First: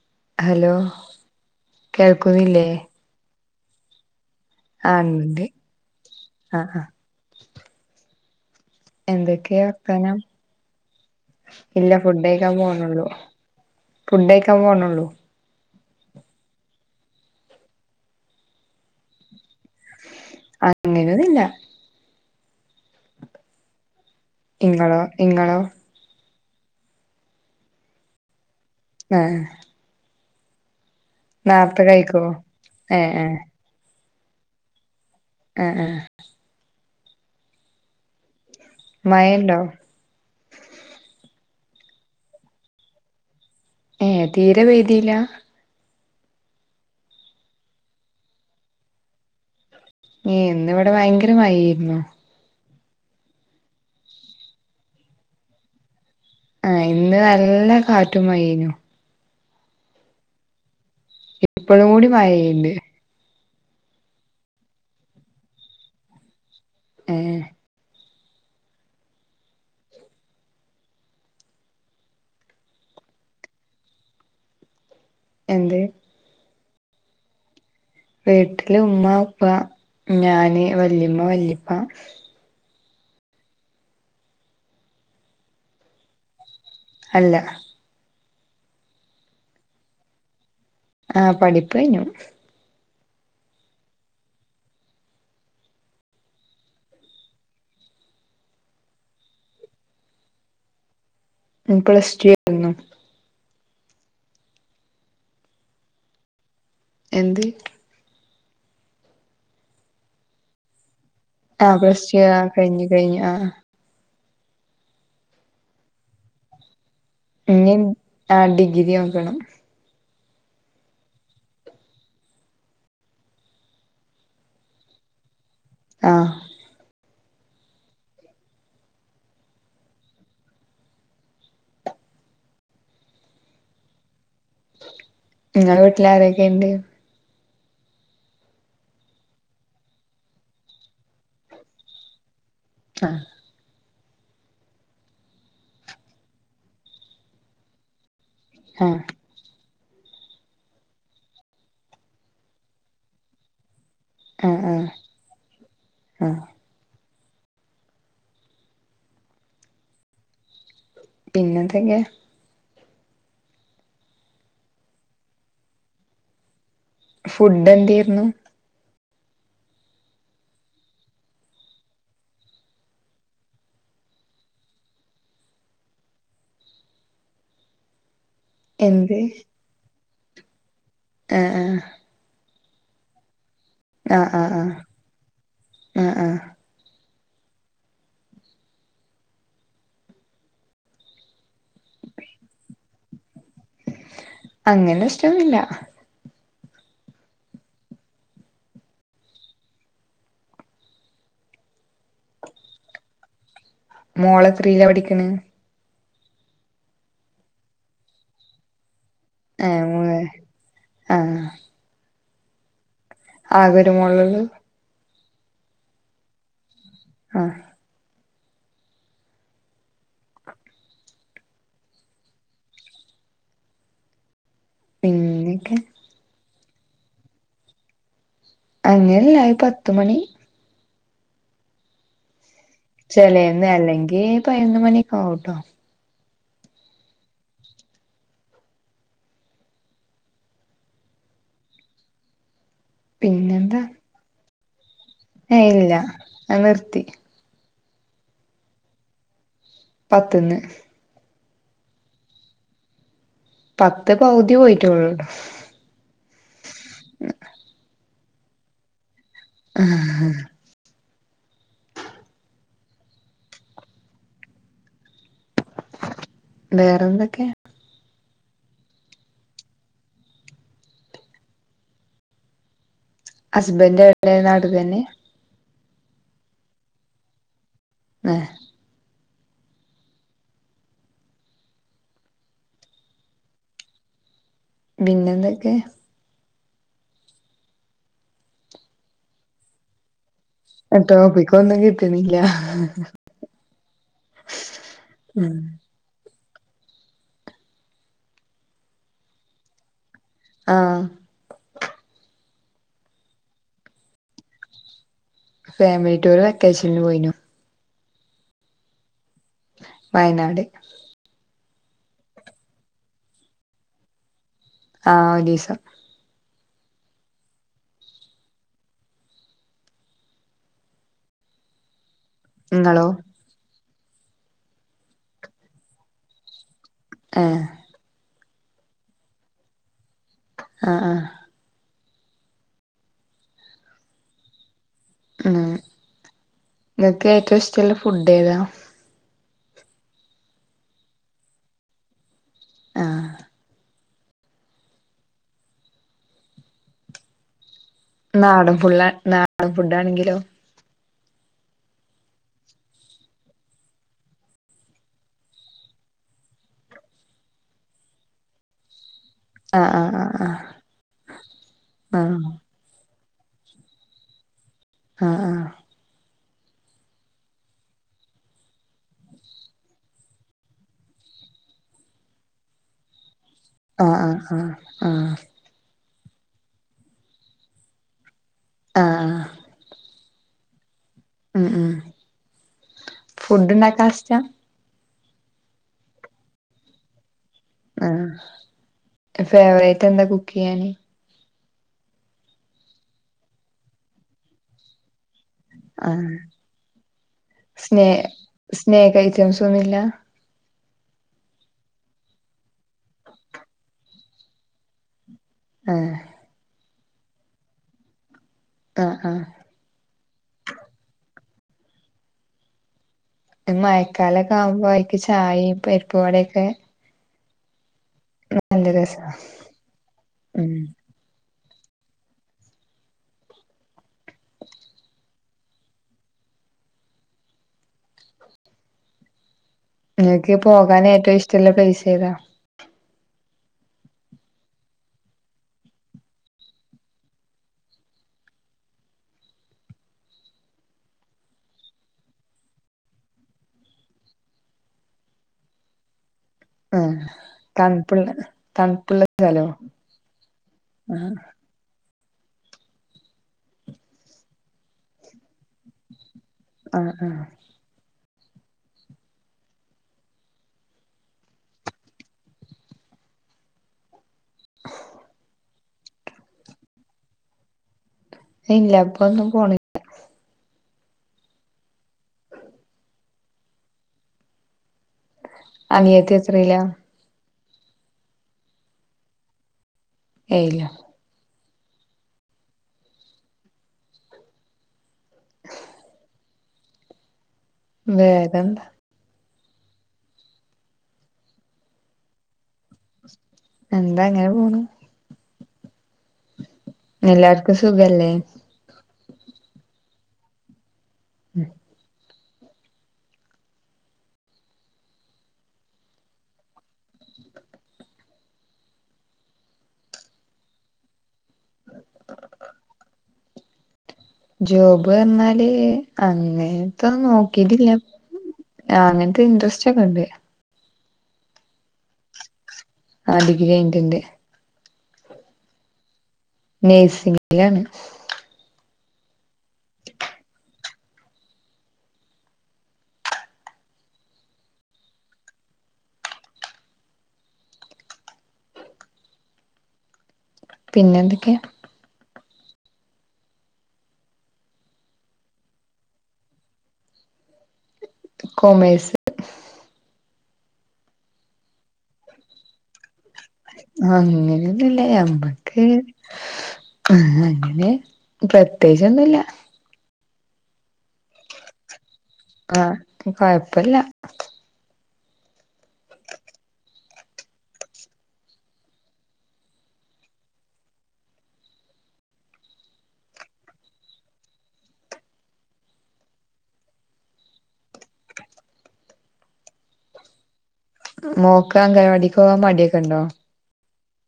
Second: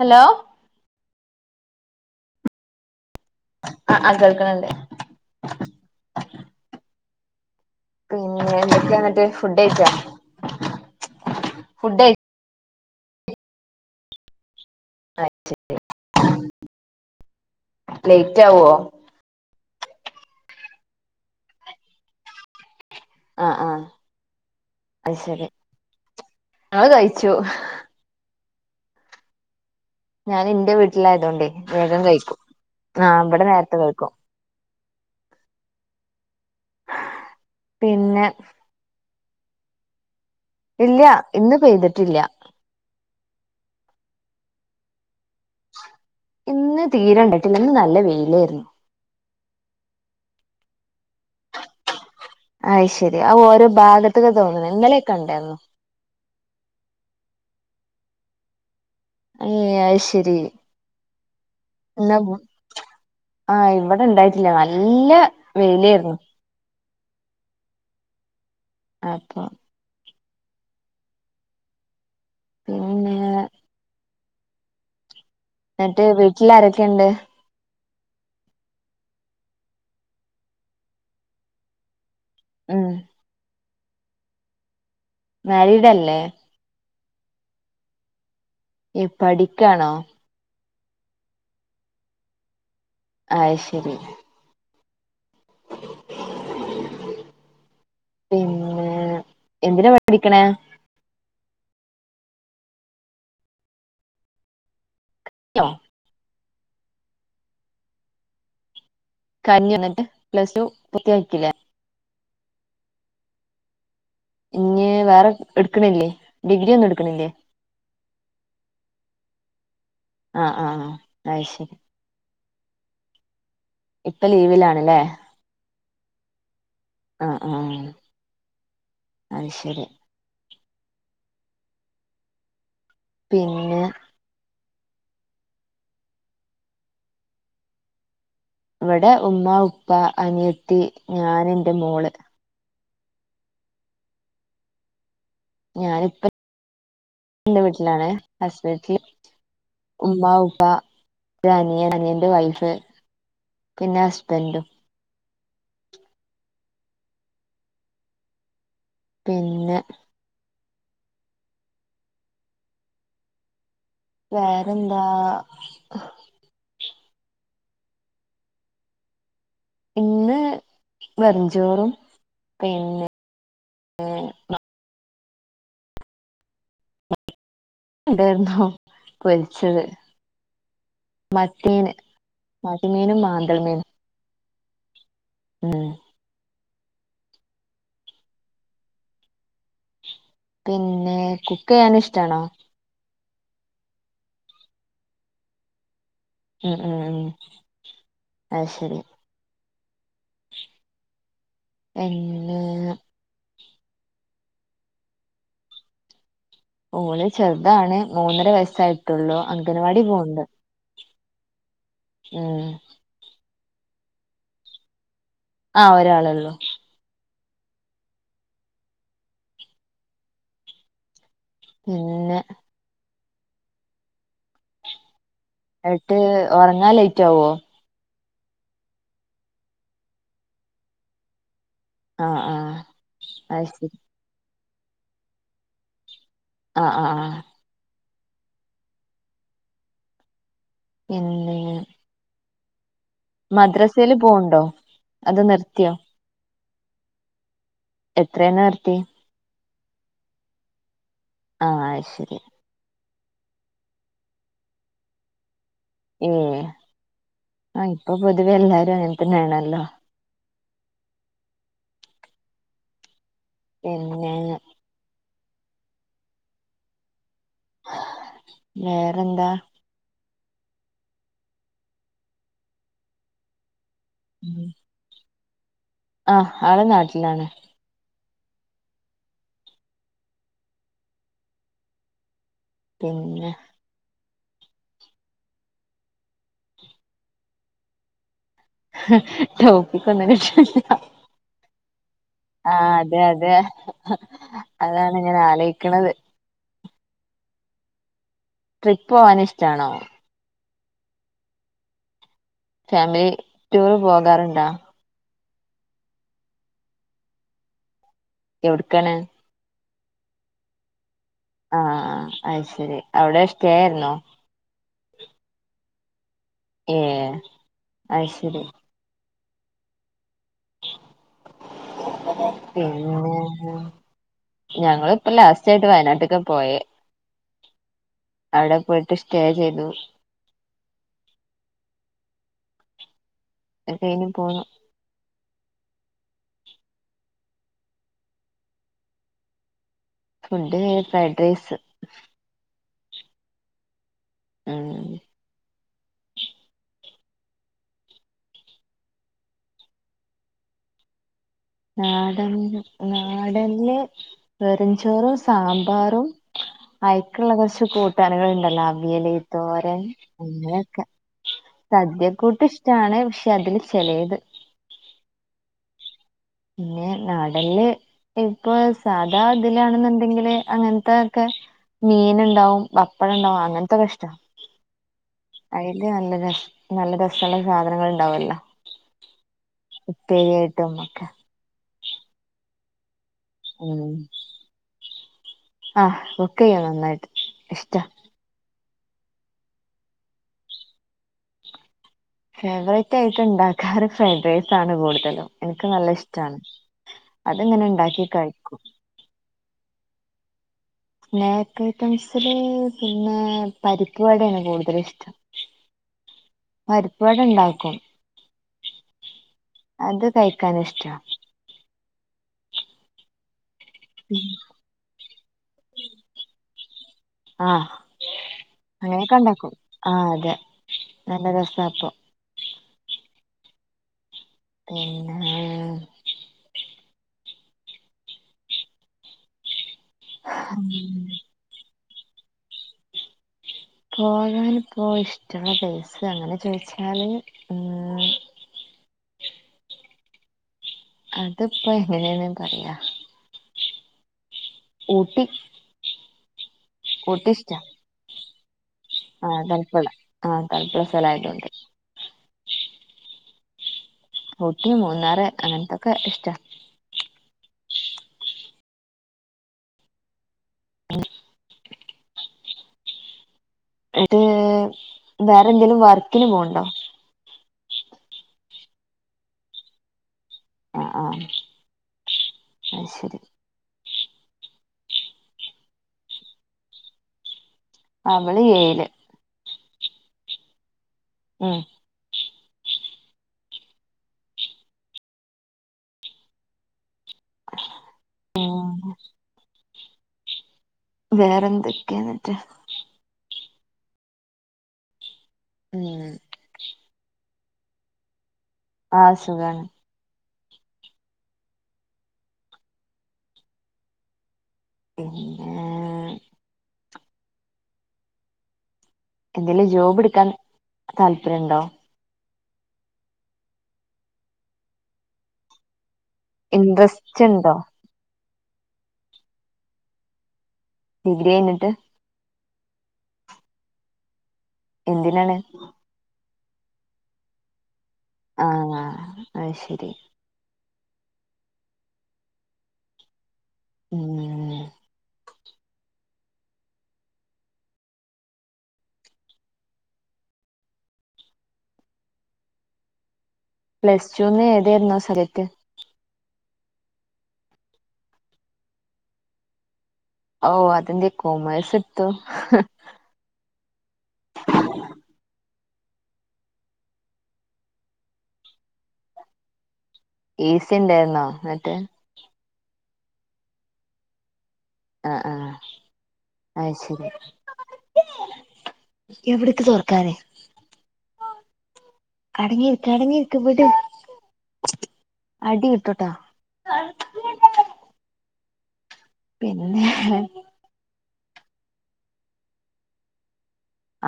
Hello hello കേൾക്കുന്നില്ലേ? ആഹ് ആഹ് കേൾക്ക്ണ് ണ്ട് ആഹ് ഇണ്ട് ആഹ് ആഹ് പിന്നെ എന്തെക്കെ എന്തൊക്കെയാ വർത്താനം? ഇല്ല ഫുഡ് ഫുഡയിക്കാൻ പോണൊള്ളൂ ഫുഡ് കഴിക്കാൻ പോണൊള്ളൂ അയ്ശരി ലെയ്റ്റ് ആവോ? അങ്ങനൊന്നില്ല ആഹ് ആഹ് ഇങ്ങളോ അയ്ശരി ഇങ്ങളോ ഇങ്ങള് കഴിച്ചു ആഹ് ഞാന് ഇന്റെ വീട്ടില് ആയതോണ്ടേ നേർത്തെ വേഗം കഴിക്കോ കഴിക്കും ഏഹ് ആഹ് ഏഹ് ഇവടെ നേരത്തെ കഴിക്കും ആഹ് ആഹ് പിന്നെ? മഴ ഇണ്ടോ? ഇല്ല്യ ഇന്ന് പെയ്തിട്ടില്ല ഏഹേ തീരെ പെയ്തീല്ല? ഇന്ന് തീരെ ഇണ്ടായിട്ടില്ല ഇന്ന് നല്ല വെയിലേര്ന്ന് ഏഹേ ഇന്ന് ഇവടെ ഭയങ്കര മഴേരുന്നു അഹ്ശരി അത് ഓരോ ഭാഗത്ത്ക്കാ തോന്നുണ് ഇന്നലൊക്കെ ഇണ്ടേരുന്നു ഏഹ് ഇന്ന് നല്ല കാറ്റും മഴേനു ഏഹ് അയ്ശരി ഇപ്പഴും കൂടി മഴ പെയ്യിണ്ട് ആഹ് ഇവടെ ഇണ്ടായിട്ടില്ല നല്ല വെയിലേരുന്നു ഏഹേ അപ്പൊ ഇവടെ ഇന്ന്ങ്ങനെ എന്ത് ഇന്നെട്ട് വീട്ടില് ആരക്കെണ്ട്? വീട്ടില് ഉമ്മ, ഉപ്പ, ഞാന് വല്ലിമ്മ വല്ലിപ്പ ഉം മാരീഡല്ലേ? അല്ല യ് പഠിക്കാണോ ആഹ പഠിപ്പയ്ഞ്ഞു അയ്ശെരി [inaudible] പിന്നെ എന്തിനാ പഠിക്ക്ണേ ഞാൻ പ്ലസ്ടു [inaudible] ന്നു [unintelligible] എന്തി കഴിഞ്ഞോന്നട്ട് പ്ലസ്ടു പുത്തിയാക്കില്ലേ ആഹ പ്ലസ്‌ ടു കഴിഞ്ഞു കഴിഞ്ഞു ആഹ ആഹ ഇഞ് വേറെ ഇട്ക്കിണില്ലേ ഡിഗ്രി ഒന്നും ഇട്ക്കിണില്ലേ ഇഞ്ഞിൻ ആഹ ഡിഗ്രി നോക്കണം ആഹ ആഹ ആഹ അയ്ശെരി ഇപ്പ ലീവിലാണ്ല്ലേ ആഹ അഹ ആഹ അഹ് ശെരി പിന്നെ ഇങ്ങളെ വീട്ടില് ആരെക്കെണ്ട് ഇവടെ ഉമ്മ ഉപ്പ അനിയത്തി ഞാന് ന്റെ മോള് ആഹ ഞാനിപ്പ ന്റെ വീട്ടിലാണ് ഹസ്ബന്ഡി ആഹ് ഉമ്മാ ഉപ്പ ഒരനിയൻ അനിയന്റെ വൈഫ് പിന്നെ ആഹ് ഹസ്ബന്റും ആഹ് ആഹ് പിന്നെ പിന്നെന്തെക്കെ വേറെന്താ ഫുഡ്‌ന്തേര്ന്നു ഇന്ന് വെറുഞ്ചോറും പിന്നെ ഏ അഹ ണ്ടെര്ന്നൊ എന്ത് ച്ചത് ആഹ് മത്തീന് മത്തിമീനും മാന്തൾ മീനും ആഹ ആഹ ആഹ ഉം അഹ ആഹ പിന്നെ കുക്കെയ്യാൻ ഇഷ്ടാണോ അങ്ങനെഷ്ടോന്നുല്ല ഉം ഉം അഹ് ശെരി എണ്ണ് മോളെത്രീല പഠിക്ക്ണ് ഓള് ചെർതാണ് മൂന്നര വയസ്സായിട്ടുള്ളു അംഗൻവാടി പോവ്ണ്ട് ആഹ ഉം ആകൊരു മോളോള്ളു ആഹ ഒരാളള്ളൂ ആഹ് എഹ് ഏഹ് എന്നിട്ട് ഒറങ്ങാ ലൈറ്റാവോ അങ്ങനെയല്ല ഒര് പത്ത്മണി ആഹ് ആഹ് അത് ചെലേന്ന് ശരി അല്ലെങ്കി പതിനൊന്ന് മണി ഒക്കെ ആവുട്ടോ ആഹ് ആഹ് പിന്നെയ് മദ്രസില് പോവുണ്ടോ ഏയ് ഇല്ല അത് നിർത്തി എത്രേന്ന നിർത്തി പത്ത്ന്ന് ആഹ് അയ് ശരി പത്ത് പൗതി പോയിറ്റൊള്ളൂട്ടോ എഹ് ആഹ് ഇപ്പൊ പൊതുവെ എല്ലാരും അങ്ങനത്തന്നെ ആണല്ലോ പിന്നെ വേറെന്തൊക്കെ വേറെന്താ ഹസ്ബന്റ് എവടെ നാട്ട്ലെന്നെ ആഹ് ആള് നാട്ടിലാണ് എഹ് പിന്നെ പിന്നെന്തൊക്കെ ടോപ്പിക്ക് ഒന്നും [unintelligible] ടോപ്പിക്കൊന്നും കിട്ടണില്ല ആഹ് അതെ അതെ അതാണ് ഇങ്ങനെ ആലോയിക്ക്ണത് ട്രിപ്പ് പോവാന് ഇഷ്ട്ടാണോ? ആഹ് ഫാമിലി റ്റൂറ് പോകാറുണ്ടോ? ഫാമിലി ടൂറ് വെക്കേഷനിൽ പോയിനു എവിട്ക്കാണ് വയനാട് ആഹ് അയ് ശരി അവിടെ സ്റ്റേ ആയിരുന്നോ ആഹ് ഒരീസം ഏയ് അയ് ശരി നിങ്ങളോ പിന്നേ ഞങ്ങളിപ്പം ലാസ്റ്റായിട്ട് വയനാട്ട്ക്ക പോയേ ഏഹ് അവിടെ പോയിട്ട് സ്റ്റേ ചെയ്തു ആഹ് ആഹ് അത് കയിഞ്ഞ് പോന്നു ഉം ഇങ്ങക്ക് ഏറ്റവും ഇഷ്ടള്ള ഫുഡ് ഏതാ? ഫുഡ് ഫ്രൈഡ് റൈസ് ആഹ് ഉം നാടൻ ഫുള്ള് നാടൻ ഫുഡാണങ്കിലോ? നാടൻല് നാടന് വെറുംചോറും സാമ്പാറും അയ്ക്ക്ള്ള കൊറച്ച് കൂട്ടാന്കള് ഇണ്ടല്ലോ? അവിയല് ആ തോരൻ, ആ ആ അങ്ങനൊക്കെ ആ സദ്യക്കൂട്ട് ആ ഇഷ് ട്ടാണ് പക്ഷെ അതില് ചെലേത് ആഹ് ആഹ് പിന്നെ നാടൻല് ഇപ്പൊ സാധാ ഇതിലാണെന്ന്ണ്ടെങ്കില് അങ്ങനത്തെ ഒക്കെ മീന്ണ്ടാവും പപ്പടണ്ടാവും അങ്ങനെ ആഹ് ആഹ് ആഹ് ആഹാ അയില് നല്ല രസ നല്ല രസള്ള സാധനങ്ങള് ഇണ്ടാവൊല്ലോ? ആഹ് ഉപ്പേരിയായിട്ടും ഒക്കെ ഉം ഉം ഫുഡ് എങ്ങനെ ഉണ്ടാക്കാൻ ഇഷ്ടാ ആഹ് കുക്കെയ്യും നന്നായിട്ട് ഇഷ്ട്ട ആഹ് ഫേവറേറ്റെന്താ കുക്കെയ്യാന്? ഫേവററ്റ് ആയിട്ട് ഇണ്ടാക്കാറ് ഫ്രൈഡ് റൈസ് ആണ് കൂടുതലും ഇൻക്ക് നല്ല ആഹ് ഇഷ്ട്ടാണ് അത്ങ്ങനെ ഇണ്ടാക്കി കഴിക്കും ഐറ്റംസൊന്നുല്ല സ്നാക്ക് ഐറ്റംസില് പിന്നെ പരിപ്പ് വടേണ് കൂടുതലിഷ്ടം ആഹ് പരിപ്പ് വട ഇണ്ടാക്കും ആഹ് ആഹ് അത് കഴിക്കാനിഷ്ട്ട ഇത് മഴക്കാലൊക്കെ ആവുമ്പം അയിക്ക് ചായിം, പരിപ്പ് വടക്കെ ആഹ് നല്ല രസാ അങ്ങനെക്കെ ഇണ്ടാക്കും ആഹ് അതെ ഉം നല്ല രസാ അപ്പൊ ആഹ് ഇങ്ങക്ക് പോകാന് ഏറ്റവും ഇഷ്ട്ടള്ള പ്ലയ്സ് ഏതാ? പോകാനിപ്പോ ഇഷ്ട്ടെള്ള പ്ലെയ്സ് അങ്ങനെ ചോയിച്ചാല് ഉം അതിപ്പോ എങ്ങനേണ് പറയാ ഊട്ടി ആഹ് ഊട്ടി ഇഷ്ടാ തണുപ്പ്ള്ളെ തണുപ്പ്ള്ള ആഹ് സ്ഥലോ? തണുപ്പുള്ള ആഹ് തണുപ്പുള്ള ആഹ് സ്ഥലമായതുകൊണ്ട് ഊട്ടി, മൂന്നാറ് അങ്ങനത്തൊക്കെ ഇഷ്ട്ട ആഹ് ആഹ് അങ്ങനെ ഇത് വേറെന്തേലും വർക്കിന് പോവ്ണ്ടോ? ഇല്ല ഇപ്പൊന്നും പോണ ആഹ് ആഹ് അഹ്ശരി അനിയത്തി എത്രീല? അവള് ഏഴില് ഏയിലോ? ഉം വേറെന്ത? ഉം വേറെ എന്തൊക്കെന്നെട്ട്? എന്താ അങ്ങനെ പോണ് ഉം എല്ലാര്ക്കും സുഖല്ലേ? ആഹ് സുഖാണ്. ഉം പിന്നെ എന്തെലും ജോബ് ട്ക്കാൻ താല്പര്യണ്ടോ? ജോബ്ർഞ്ഞാല് ഇൻട്രസ്റ്റ് ഉണ്ടോ അങ്ങൻത്തൊന്നോക്കിട്ടില്ല. ആഹ് അങ്ങൻത്തെ ഇൻട്രസ്റ്റൊക്കെണ്ട്. ഡിഗ്രി കയ്ഞ്ഞ്ട്ട് ആഹ് ഡിഗ്രി കഴിഞ്ഞിട്ട്ണ്ട്. എന്തിനാണ്? നഴ്സിംഗിലാണ്. ആഹ് അയ് ശെരി. ഉം പിന്നെന്തെക്കെ? പ്ലസ് ടുന്ന് ഏതേര്ന്നു സബ്ജെക്റ്റ്? കൊമേഴ്സ്. ഓഹ് അതെന്തെ കൊമേഴ്സട്ത്തു? അങ്ങനെന്നുല്ല എമ്പ ക്ക് [unintelligible] അങ്ങനെ പ്രത്യേകിച്ചൊന്നുല്ല. ഈസി ണ്ടായിര്ന്നോ ന്നട്ട്? ആഹ് കൊഴപ്പല്ല. ആഹ് ആഹ് അയ് ശെരി. എവിടക്ക് തുറക്കാ അടങ്ങിരിക്ക അടങ്ങിരിക്ക വിട് അടി ഇട്ടട്ടോ പിന്നെ മോക്ക അംഗനവാടിക്കോവാൻ മട്യൊക്കെണ്ടോ?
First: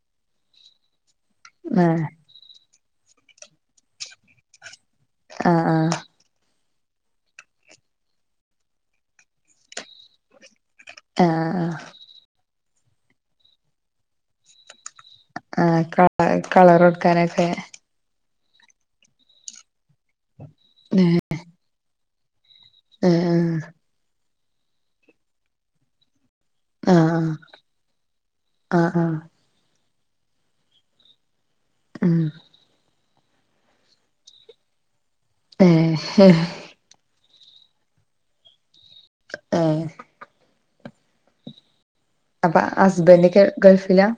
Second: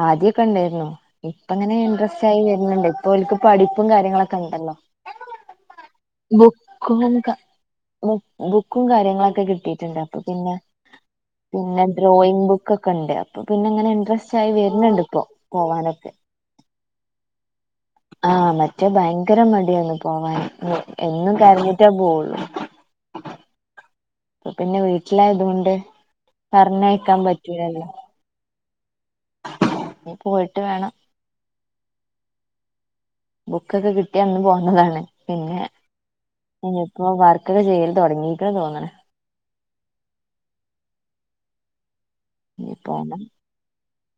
ആദ്യ ക്കെണ്ടേര്ന്നു ഇപ്പ ങ്ങനെ ആ ഇൻട്രസ്റ്റായി വെര്ന്ന്ണ്ട് ഇപ്പൊൽക്ക് പഠിപ്പും കാര്യങ്ങളൊക്കെ ണ്ടല്ലോ. ആഹ് ആഹ്. ബുക്കും ക ബുക്ക് ബുക്കും കാര്യങ്ങളൊക്കെ കിട്ടിട്ട്ണ്ട് അപ്പൊ പിന്നെ ആ പിന്നെ ഡ്രോയിങ് ബുക്കൊക്കെണ്ട് അപ്പൊ പിന്നെ ങ്ങനെ ഇൻട്രസ്റ്റായി വെര്ന്ന്ണ്ട് പ്പോ. ആഹ് കള കളറൊട്ക്കാനൊക്കെ. ആഹ് മറ്റേ ഭയങ്കര മട്യേന്നു പോവാന് എ എന്നും കരഞ്ഞിട്ടേ പോവൊള്ളു. ഉം ഉം അഹ് പിന്നെ വീട്ട്ലായത്കൊണ്ട് ആഹ് ആഹ് ആഹ് ആഹ്. ഇഞ് പോയിട്ട് വേണം. ഉം ബുക്കൊക്കെ കിട്ട്യാ അന്ന് പോന്നതാണ്. പിന്നെ ഏഹ് ഇനിയിപ്പോ വർക്കൊക്കെ ചെയ്യല് തൊട്ങ്ങീക്ക്ണ് തോന്ന്ണ്. ആഹ് അപ്പ ഇനി പോണം ഹസ്ബൻഡെക്കെ ഗൾഫിലാ?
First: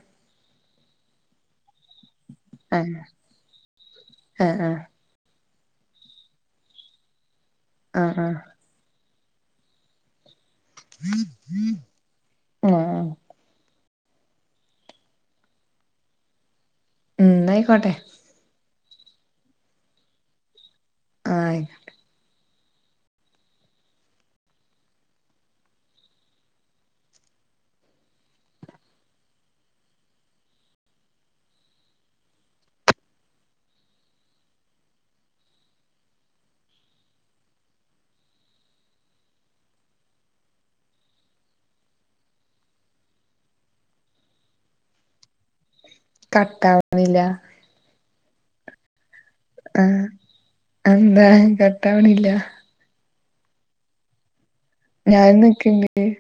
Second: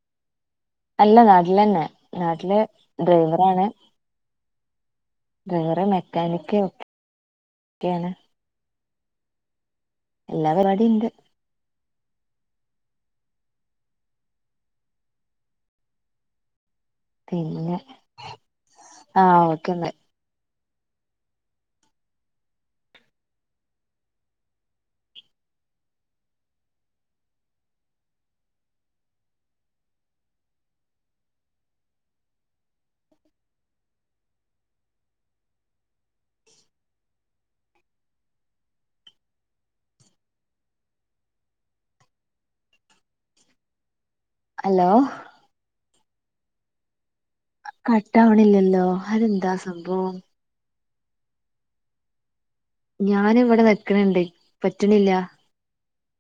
അല്ല നാട്ടിലെന്നെ നാട്ട്ല് ആഹ് ഡ്രൈവറാണ്. ആഹ് ആഹ് ഡ്രൈവറെ മെക്കാനിക്ക് ഒക്കെണ് ആഹ് ആഹ് എല്ലാ പരിപാടി ണ്ട് ആഹ് പിന്നെ ന്നായിക്കോട്ടെ ആഹ് ഓക്കെന്ന് ആഹ് ആയ്കോട്ടെ ഹലോ കട്ടാവുന്നില്ല കട്ടാവണില്ലല്ലോ അതന്ത ആഹ് അന്താ കട്ടാവണില്ല ഞാൻ ഇവിടെ വെക്കണിണ്ട് ഞാൻ [unintelligible]